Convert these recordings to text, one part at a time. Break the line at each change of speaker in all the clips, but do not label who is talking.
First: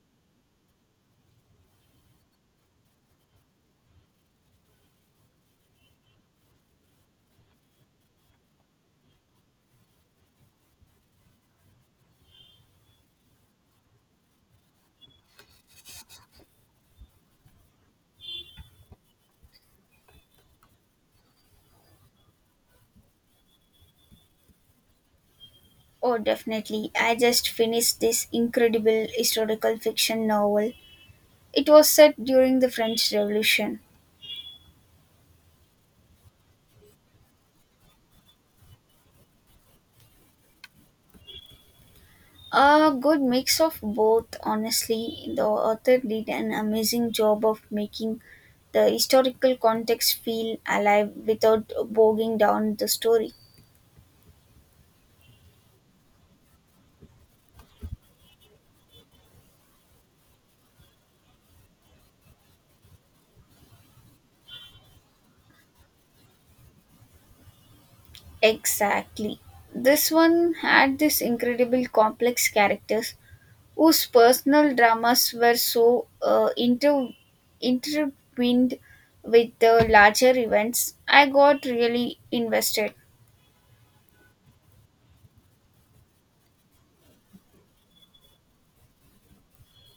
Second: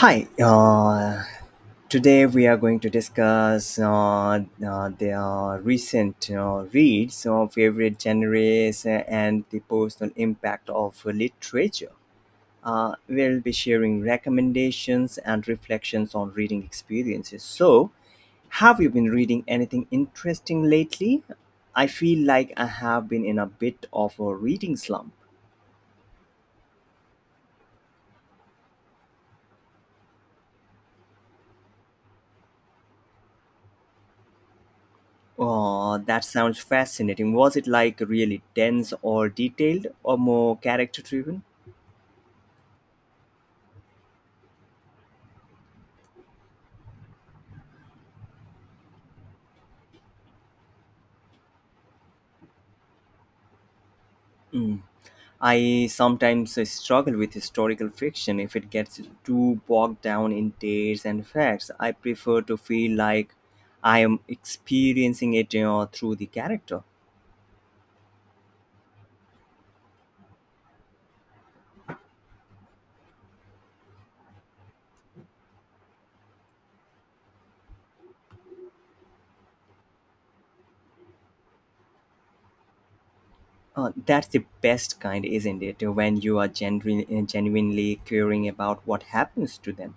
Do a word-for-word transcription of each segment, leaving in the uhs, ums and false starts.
Hi, uh, Today we are going to discuss uh, uh, the uh, recent uh, reads of favorite genres and the personal impact of literature. Uh, we'll be sharing recommendations and reflections on reading experiences. So, have you been reading anything interesting lately? I feel like I have been in a bit of a reading slump.
Oh, definitely. I just finished this incredible historical fiction novel. It was set during the French Revolution.
Oh, that sounds fascinating. Was it like really dense or detailed or more character driven?
A good mix of both, honestly. The author did an amazing job of making the historical context feel alive without bogging down the story.
Mm. I sometimes uh, struggle with historical fiction if it gets too bogged down in dates and facts. I prefer to feel like I am experiencing it you know, through the character.
Exactly. This one had this incredible complex characters whose personal dramas were so uh, inter- intertwined with the larger events, I got really invested.
Uh, that's the best kind, isn't it? When you are genuine, genuinely caring about what happens to them.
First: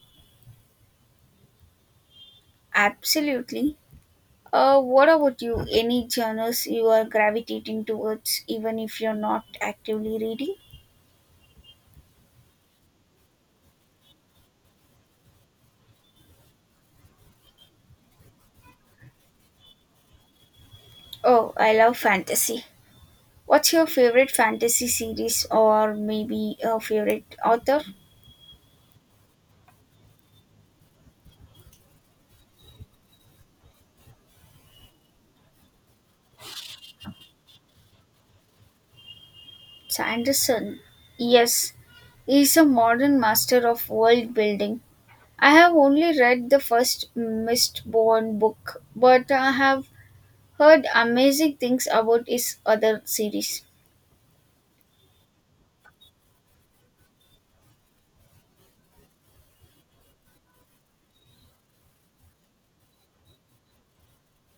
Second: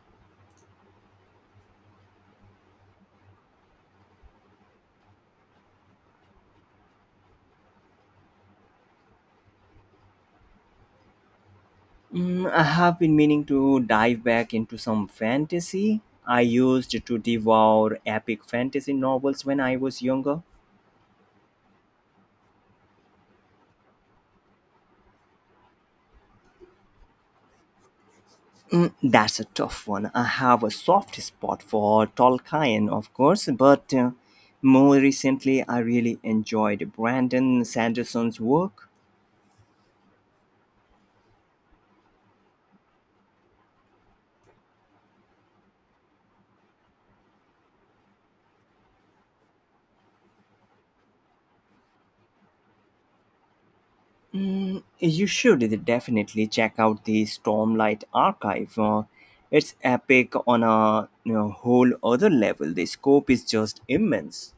Absolutely. Uh, what about you? Any genres you are gravitating towards, even if you're not actively reading?
Mm, I have been meaning to dive back into some fantasy. I used to devour epic fantasy novels when I was younger.
Oh, I love fantasy. What's your favorite fantasy series or maybe a favorite author?
Mm, that's a tough one. I have a soft spot for Tolkien, of course, but uh, more recently I really enjoyed Brandon Sanderson's work.
Sanderson. Yes, he is a modern master of world building. I have only read the first Mistborn book, but I have heard amazing things about his other series.
Mm, you should definitely check out the Stormlight Archive. Uh, it's epic on a you know, whole other level. The scope is just immense.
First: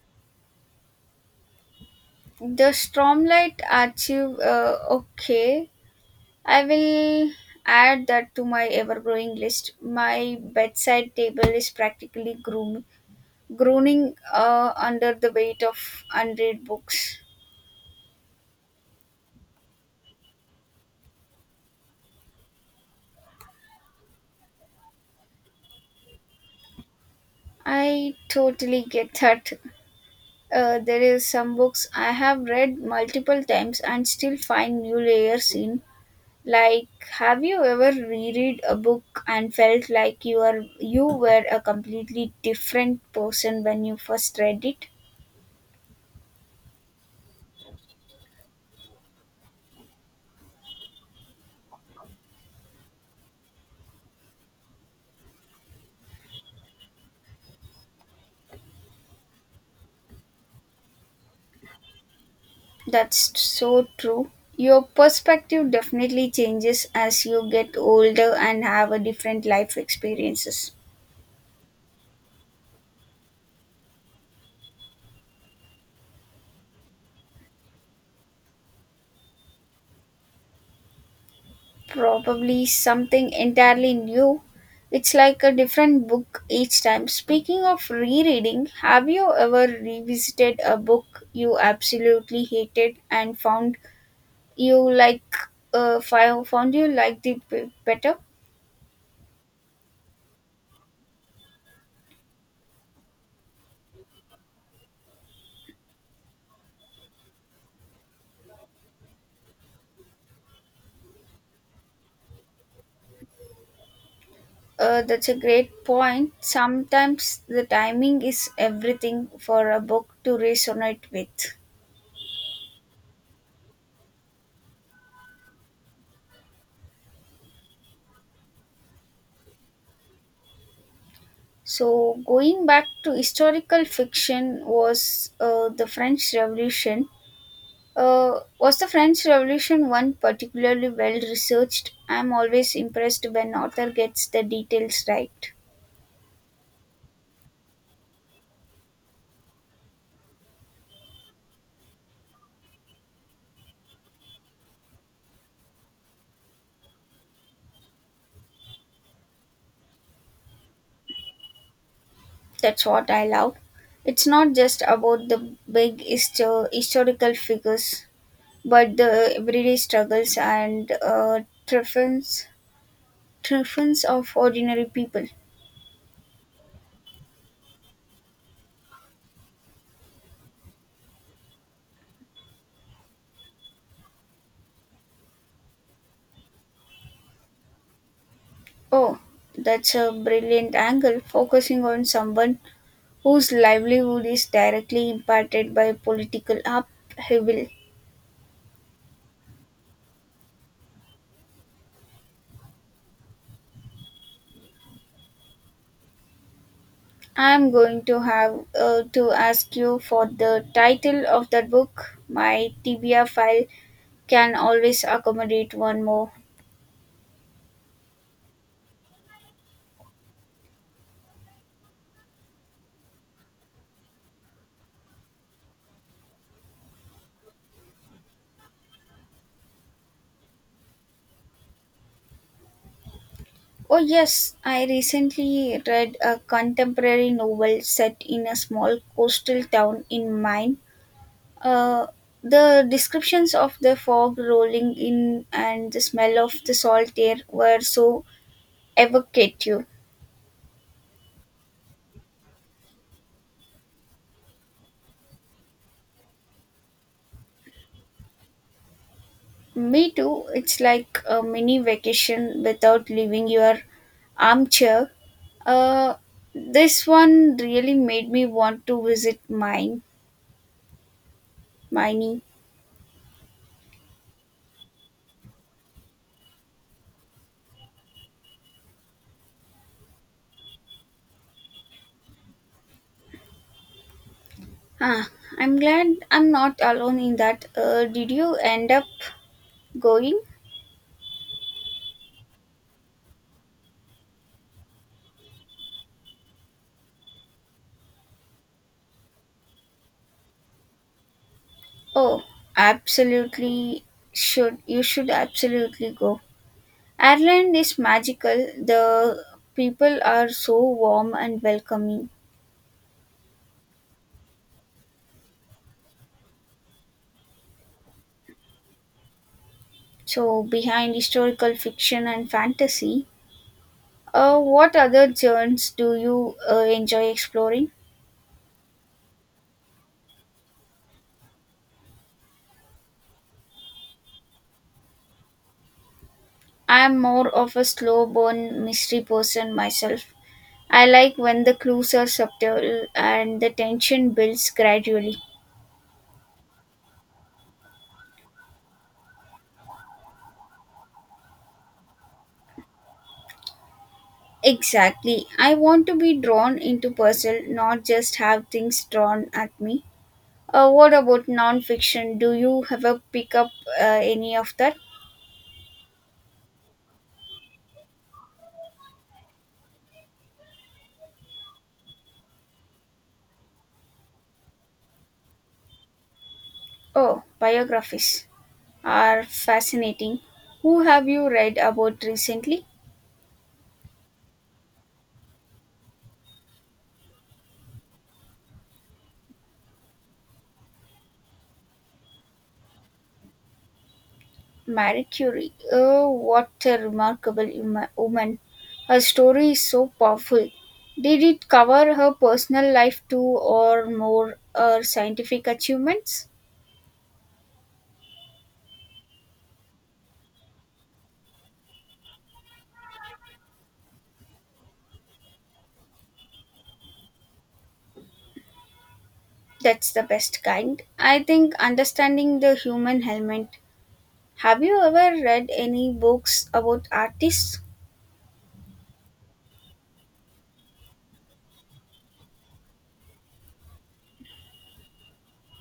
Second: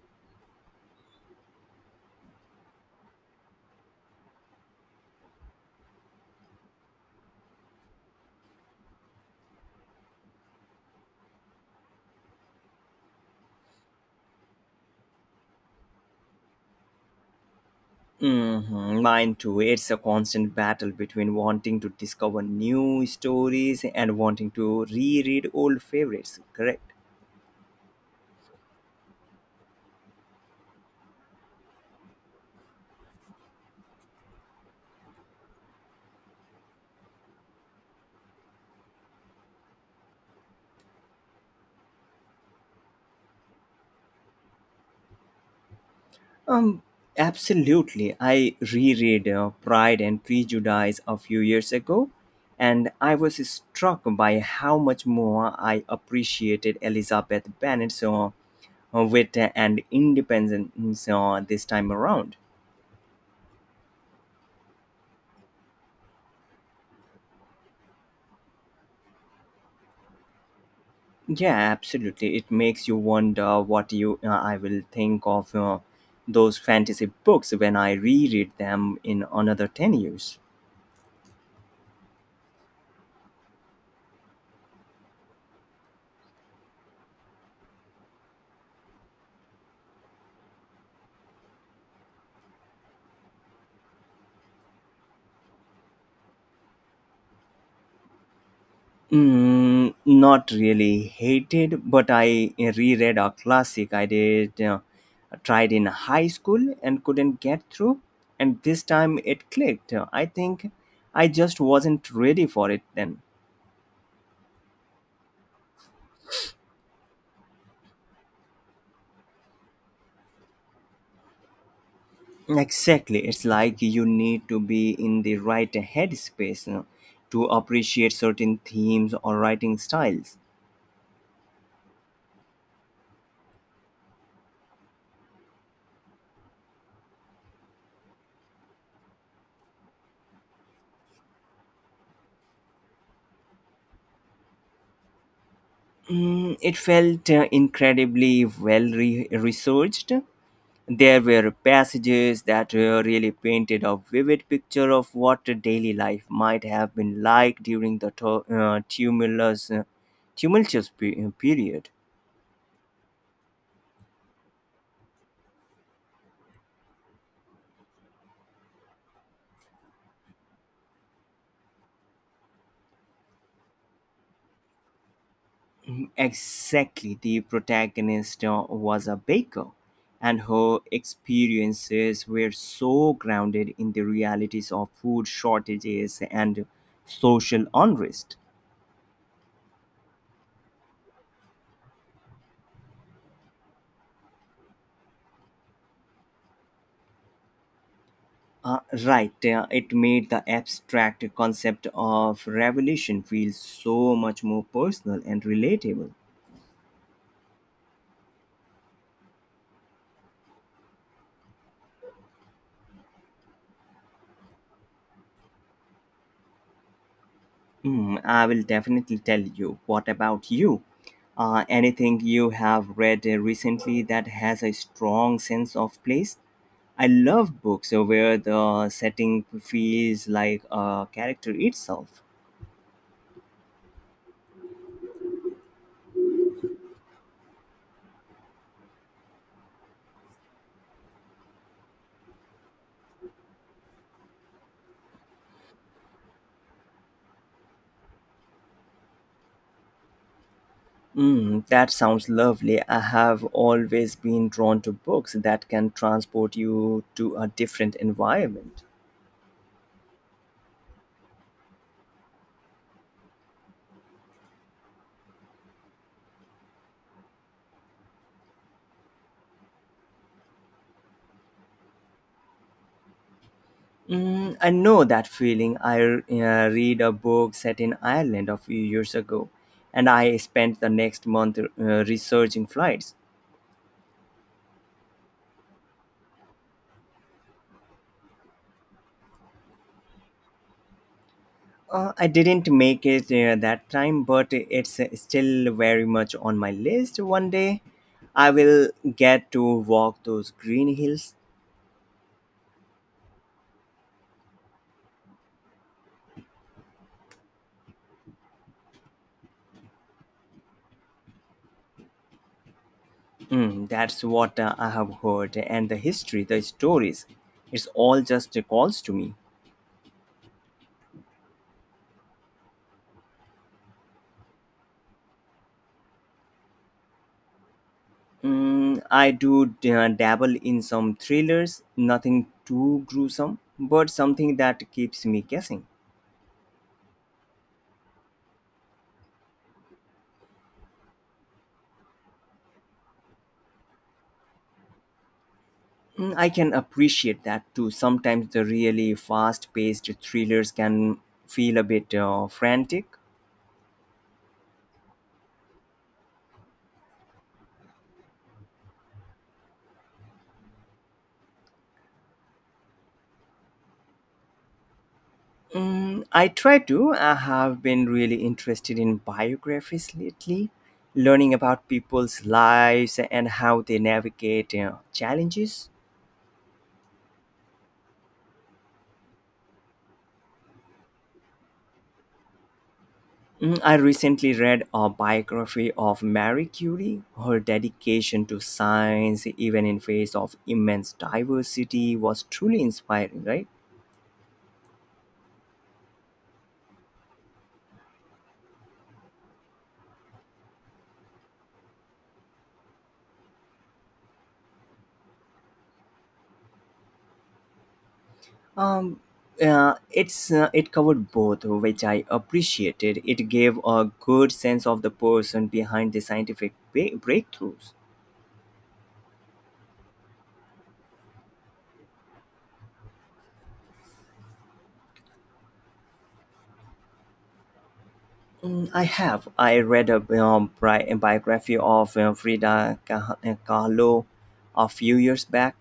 The Stormlight Archive, uh, okay. I will add that to my ever growing list. My bedside table is practically groom- groaning uh, under the weight of unread books.
Hmm, mine too. It's a constant battle between wanting to discover new stories and wanting to reread old favorites. Correct.
I totally get that. Uh, there is some books I have read multiple times and still find new layers in. Like, have you ever reread a book and felt like you are you were a completely different person when you first read it?
Um, Absolutely. I reread uh, Pride and Prejudice a few years ago, and I was struck by how much more I appreciated Elizabeth Bennet's uh, wit and independence uh, this time around.
That's so true. Your perspective definitely changes as you get older and have a different life experiences.
Yeah, absolutely. It makes you wonder what you uh, I will think of uh, those fantasy books when I reread them in another ten years.
Probably something entirely new. It's like a different book each time. Speaking of rereading, have you ever revisited a book you absolutely hated and found you like uh, fi- found you like it b- better?
Mm, not really hated, but I reread a classic I did uh, tried in high school and couldn't get through, and this time it clicked. I think I just wasn't ready for it then.
Uh, that's a great point. Sometimes the timing is everything for a book to resonate with.
Exactly, it's like you need to be in the right headspace uh, to appreciate certain themes or writing styles.
So going back to historical fiction, was uh, the french revolution uh, was the French Revolution one particularly well researched? I'm always impressed when author gets the details right.
Mm, it felt uh, incredibly well re- researched. There were passages that uh, really painted a vivid picture of what daily life might have been like during the tu- uh, tumulus, uh, tumultuous pe- uh, period.
That's what I love. It's not just about the big histo- historical figures, but the everyday struggles and uh, triumphs, triumphs of ordinary people.
Exactly, the protagonist uh, was a baker, and her experiences were so grounded in the realities of food shortages and social unrest.
Oh, that's a brilliant angle, focusing on someone whose livelihood is directly impacted by political upheaval.
Uh, right, uh, it made the abstract concept of revolution feel so much more personal and relatable.
I'm going to have uh, to ask you for the title of that book. My T B R file can always accommodate one more.
Hmm, I will definitely tell you. What about you? Uh, anything you have read uh, recently that has a strong sense of place? I love books uh, where the setting feels like a character itself.
Oh, yes, I recently read a contemporary novel set in a small coastal town in Maine. Uh, the descriptions of the fog rolling in and the smell of the salt air were so evocative.
Mm, that sounds lovely. I have always been drawn to books that can transport you to a different environment.
Me too, it's like a mini vacation without leaving your armchair. Uh, this one really made me want to visit mine, Miney.
Mm, I know that feeling. I uh, read a book set in Ireland a few years ago, and I spent the next month uh, researching flights.
Ah, I'm glad I'm not alone in that. Uh, did you end up going?
Uh, I didn't make it uh, that time, but it's uh, still very much on my list. One day I will get to walk those green hills.
Oh, absolutely should you should absolutely go. Ireland is magical. The people are so warm and welcoming.
Mm, that's what uh, I have heard, and the history, the stories, it's all just calls to me.
So behind historical fiction and fantasy, uh, what other genres do you uh, enjoy exploring?
Mm, I do d- uh, dabble in some thrillers, nothing too gruesome, but something that keeps me guessing.
I'm more of a slow burn mystery person myself. I like when the clues are subtle and the tension builds gradually.
Mm, I can appreciate that too. Sometimes the really fast paced thrillers can feel a bit uh, frantic.
Exactly. I want to be drawn into puzzle, not just have things drawn at me. Uh, what about non-fiction? Do you ever pick up uh, any of that?
Mm, I try to. I have been really interested in biographies lately, learning about people's lives and how they navigate uh, challenges.
Oh, biographies are fascinating. Who have you read about recently?
Mm, I recently read a biography of Marie Curie. Her dedication to science, even in face of immense diversity, was truly inspiring, right?
Marie Curie. Oh, what a remarkable uma- woman. Her story is so powerful. Did it cover her personal life too, or more her scientific achievements?
Um, uh, it's uh, it covered both, which I appreciated. It gave a good sense of the person behind the scientific ba- breakthroughs.
That's the best kind. I think understanding the human element. Have you ever read any books about artists?
Mm, I have. I read a um, bi- biography of uh, Frida Kah- uh, Kahlo a few years back,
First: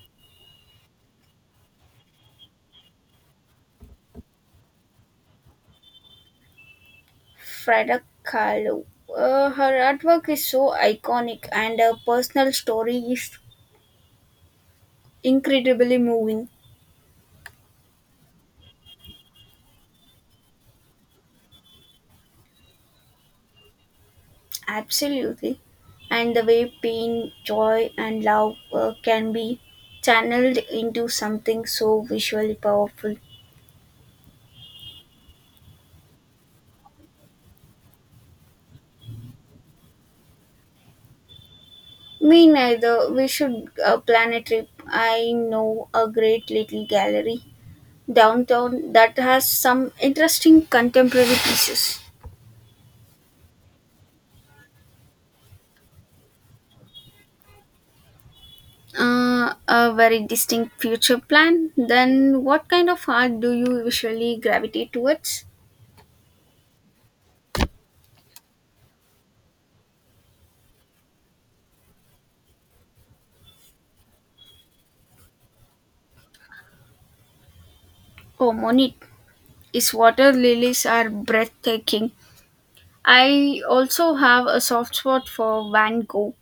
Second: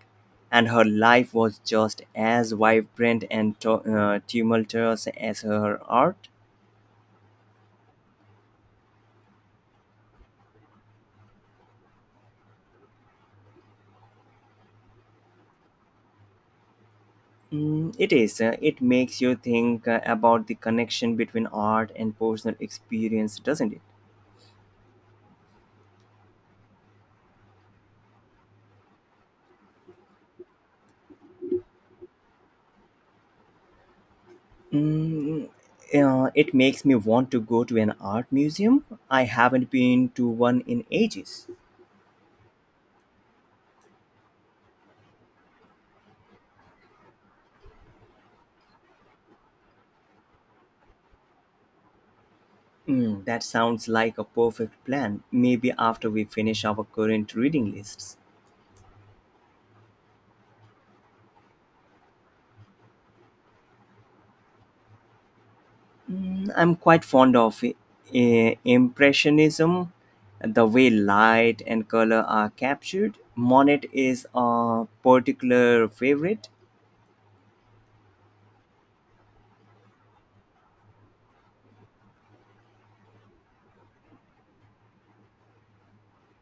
and her life was just as vibrant and tu- uh, tumultuous as her art.
Frida Kahlo. Uh, her artwork is so iconic, and her personal story is incredibly moving.
Mm, it is. Uh, it makes you think uh, about the connection between art and personal experience, doesn't it?
Absolutely. And the way pain, joy, and love uh, can be channeled into something so visually powerful.
Mm, uh, it makes me want to go to an art museum. I haven't been to one in ages.
Me neither. We should uh, plan a trip. I know a great little gallery downtown that has some interesting contemporary pieces.
Mm, that sounds like a perfect plan. Maybe after we finish our current reading lists.
Uh, a very distinct future plan. Then, what kind of art do you usually gravitate towards?
Mm, I'm quite fond of eh, Impressionism, the way light and color are captured. Monet is a particular favorite.
Oh, Monit, his water lilies are breathtaking. I also have a soft spot for Van Gogh.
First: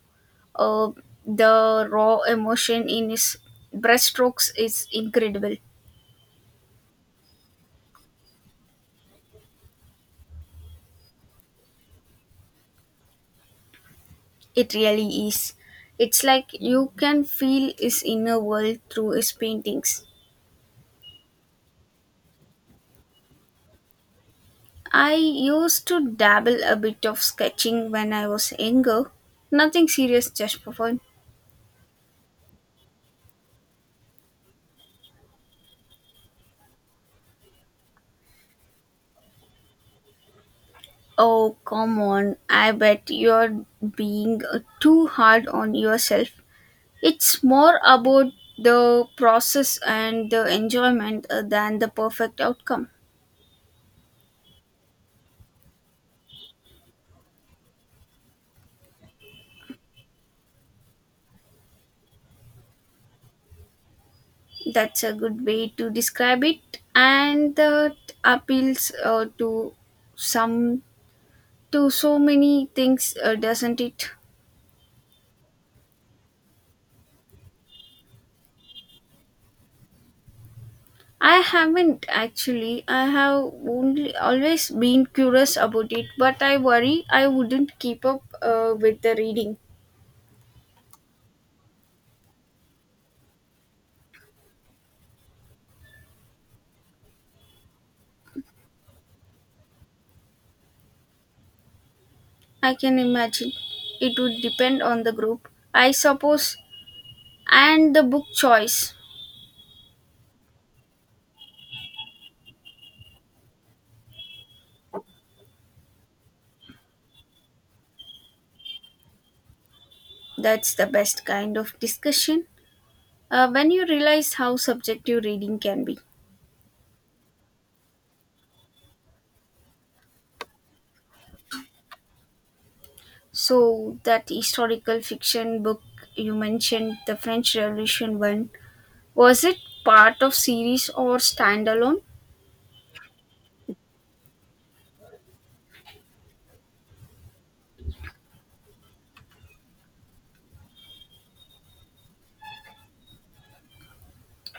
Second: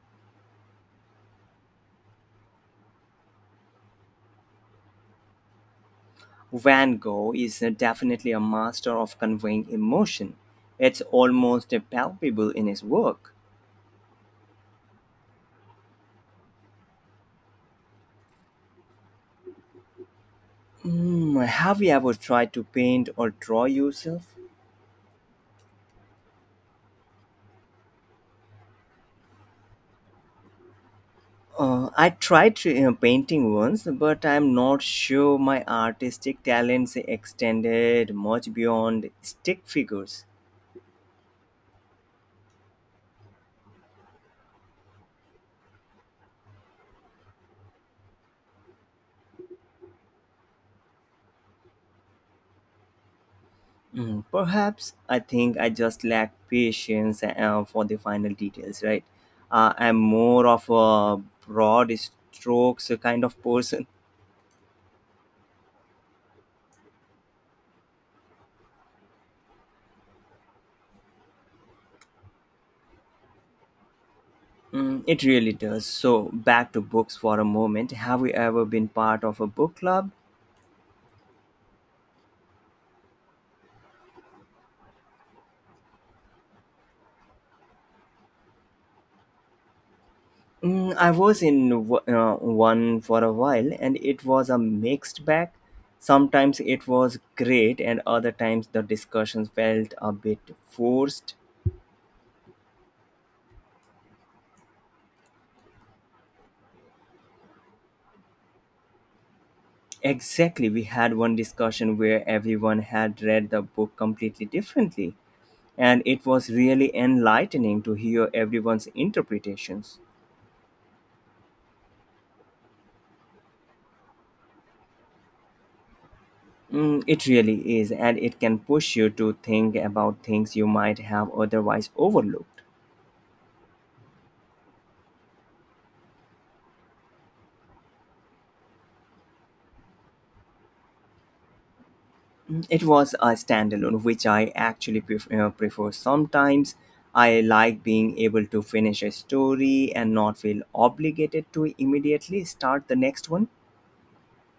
Uh, the raw emotion in his brushstrokes is incredible.
Van Gogh is uh, definitely a master of conveying emotion. It's almost uh, palpable in his work.
It really is. It's like you can feel his inner world through his paintings.
Mm, have you ever tried to paint or draw yourself?
I used to dabble a bit of sketching when I was younger. Nothing serious, just for fun.
Uh, I tried to, uh, painting once, but I'm not sure my artistic talents extended much beyond stick figures.
Oh, come on. I bet you're being uh, too hard on yourself. It's more about the process and the enjoyment uh, than the perfect outcome.
Mm, perhaps I think I just lack patience uh, for the final details, right? Uh, I'm more of a broad strokes kind of person.
That's a good way to describe it, and that appeals uh, to some to so many things, uh, doesn't it?
Mm, it really does. So, back to books for a moment. Have you ever been part of a book club?
I haven't actually. I have only always been curious about it, but I worry I wouldn't keep up uh, with the reading.
Mm, I was in w- uh, one for a while and it was a mixed bag. Sometimes it was great, and other times the discussions felt a bit forced.
I can imagine. It would depend on the group, I suppose, and the book choice.
Exactly, we had one discussion where everyone had read the book completely differently, and it was really enlightening to hear everyone's interpretations.
That's the best kind of discussion uh, when you realize how subjective reading can be.
Mm, it really is, and it can push you to think about things you might have otherwise overlooked.
So, that historical fiction book you mentioned, the French Revolution one, was it part of series or standalone?
Mm, it was a standalone, which I actually pref- uh, prefer sometimes. I like being able to finish a story and not feel obligated to immediately start the next one.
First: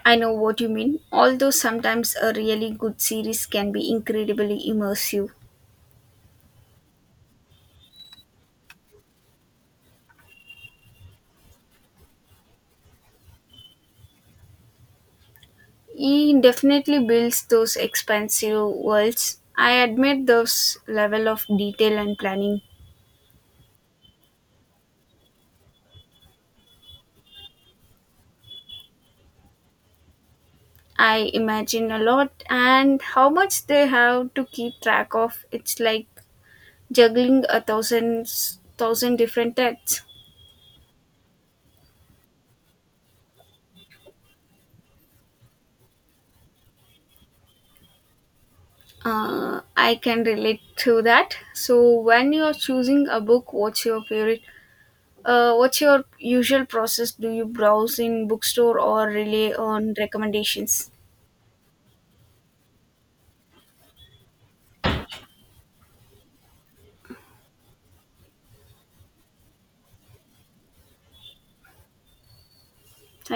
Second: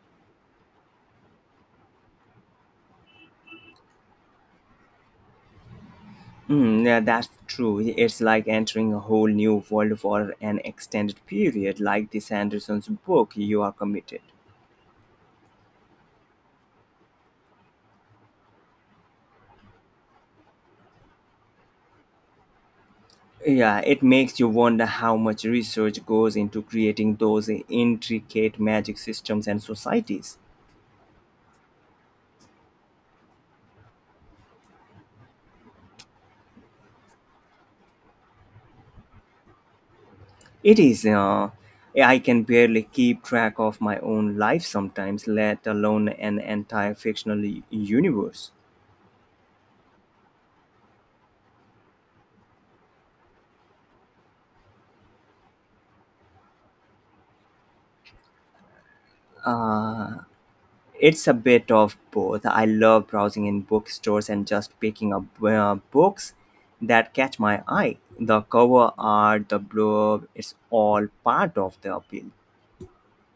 I know what you mean. Although sometimes a really good series can be incredibly immersive.
Mm, yeah, that's true. It's like entering a whole new world for an extended period, like this Anderson's book. You are committed.
He definitely builds those expansive worlds. I admit those level of detail and planning.
Yeah, it makes you wonder how much research goes into creating those intricate magic systems and societies.
I imagine a lot, and how much they have to keep track of. It's like juggling a thousand thousand different texts.
It is, uh, I can barely keep track of my own life sometimes, let alone an entire fictional u- universe.
Uh, I can relate to that. So when you're choosing a book, what's your favorite? Uh, what's your usual process? Do you browse in bookstore or rely on
Uh,
recommendations?
it's a bit of both. I love browsing in bookstores and just picking up uh, books that catch my eye. The cover art, the blurb, it's all part of the appeal.
Thank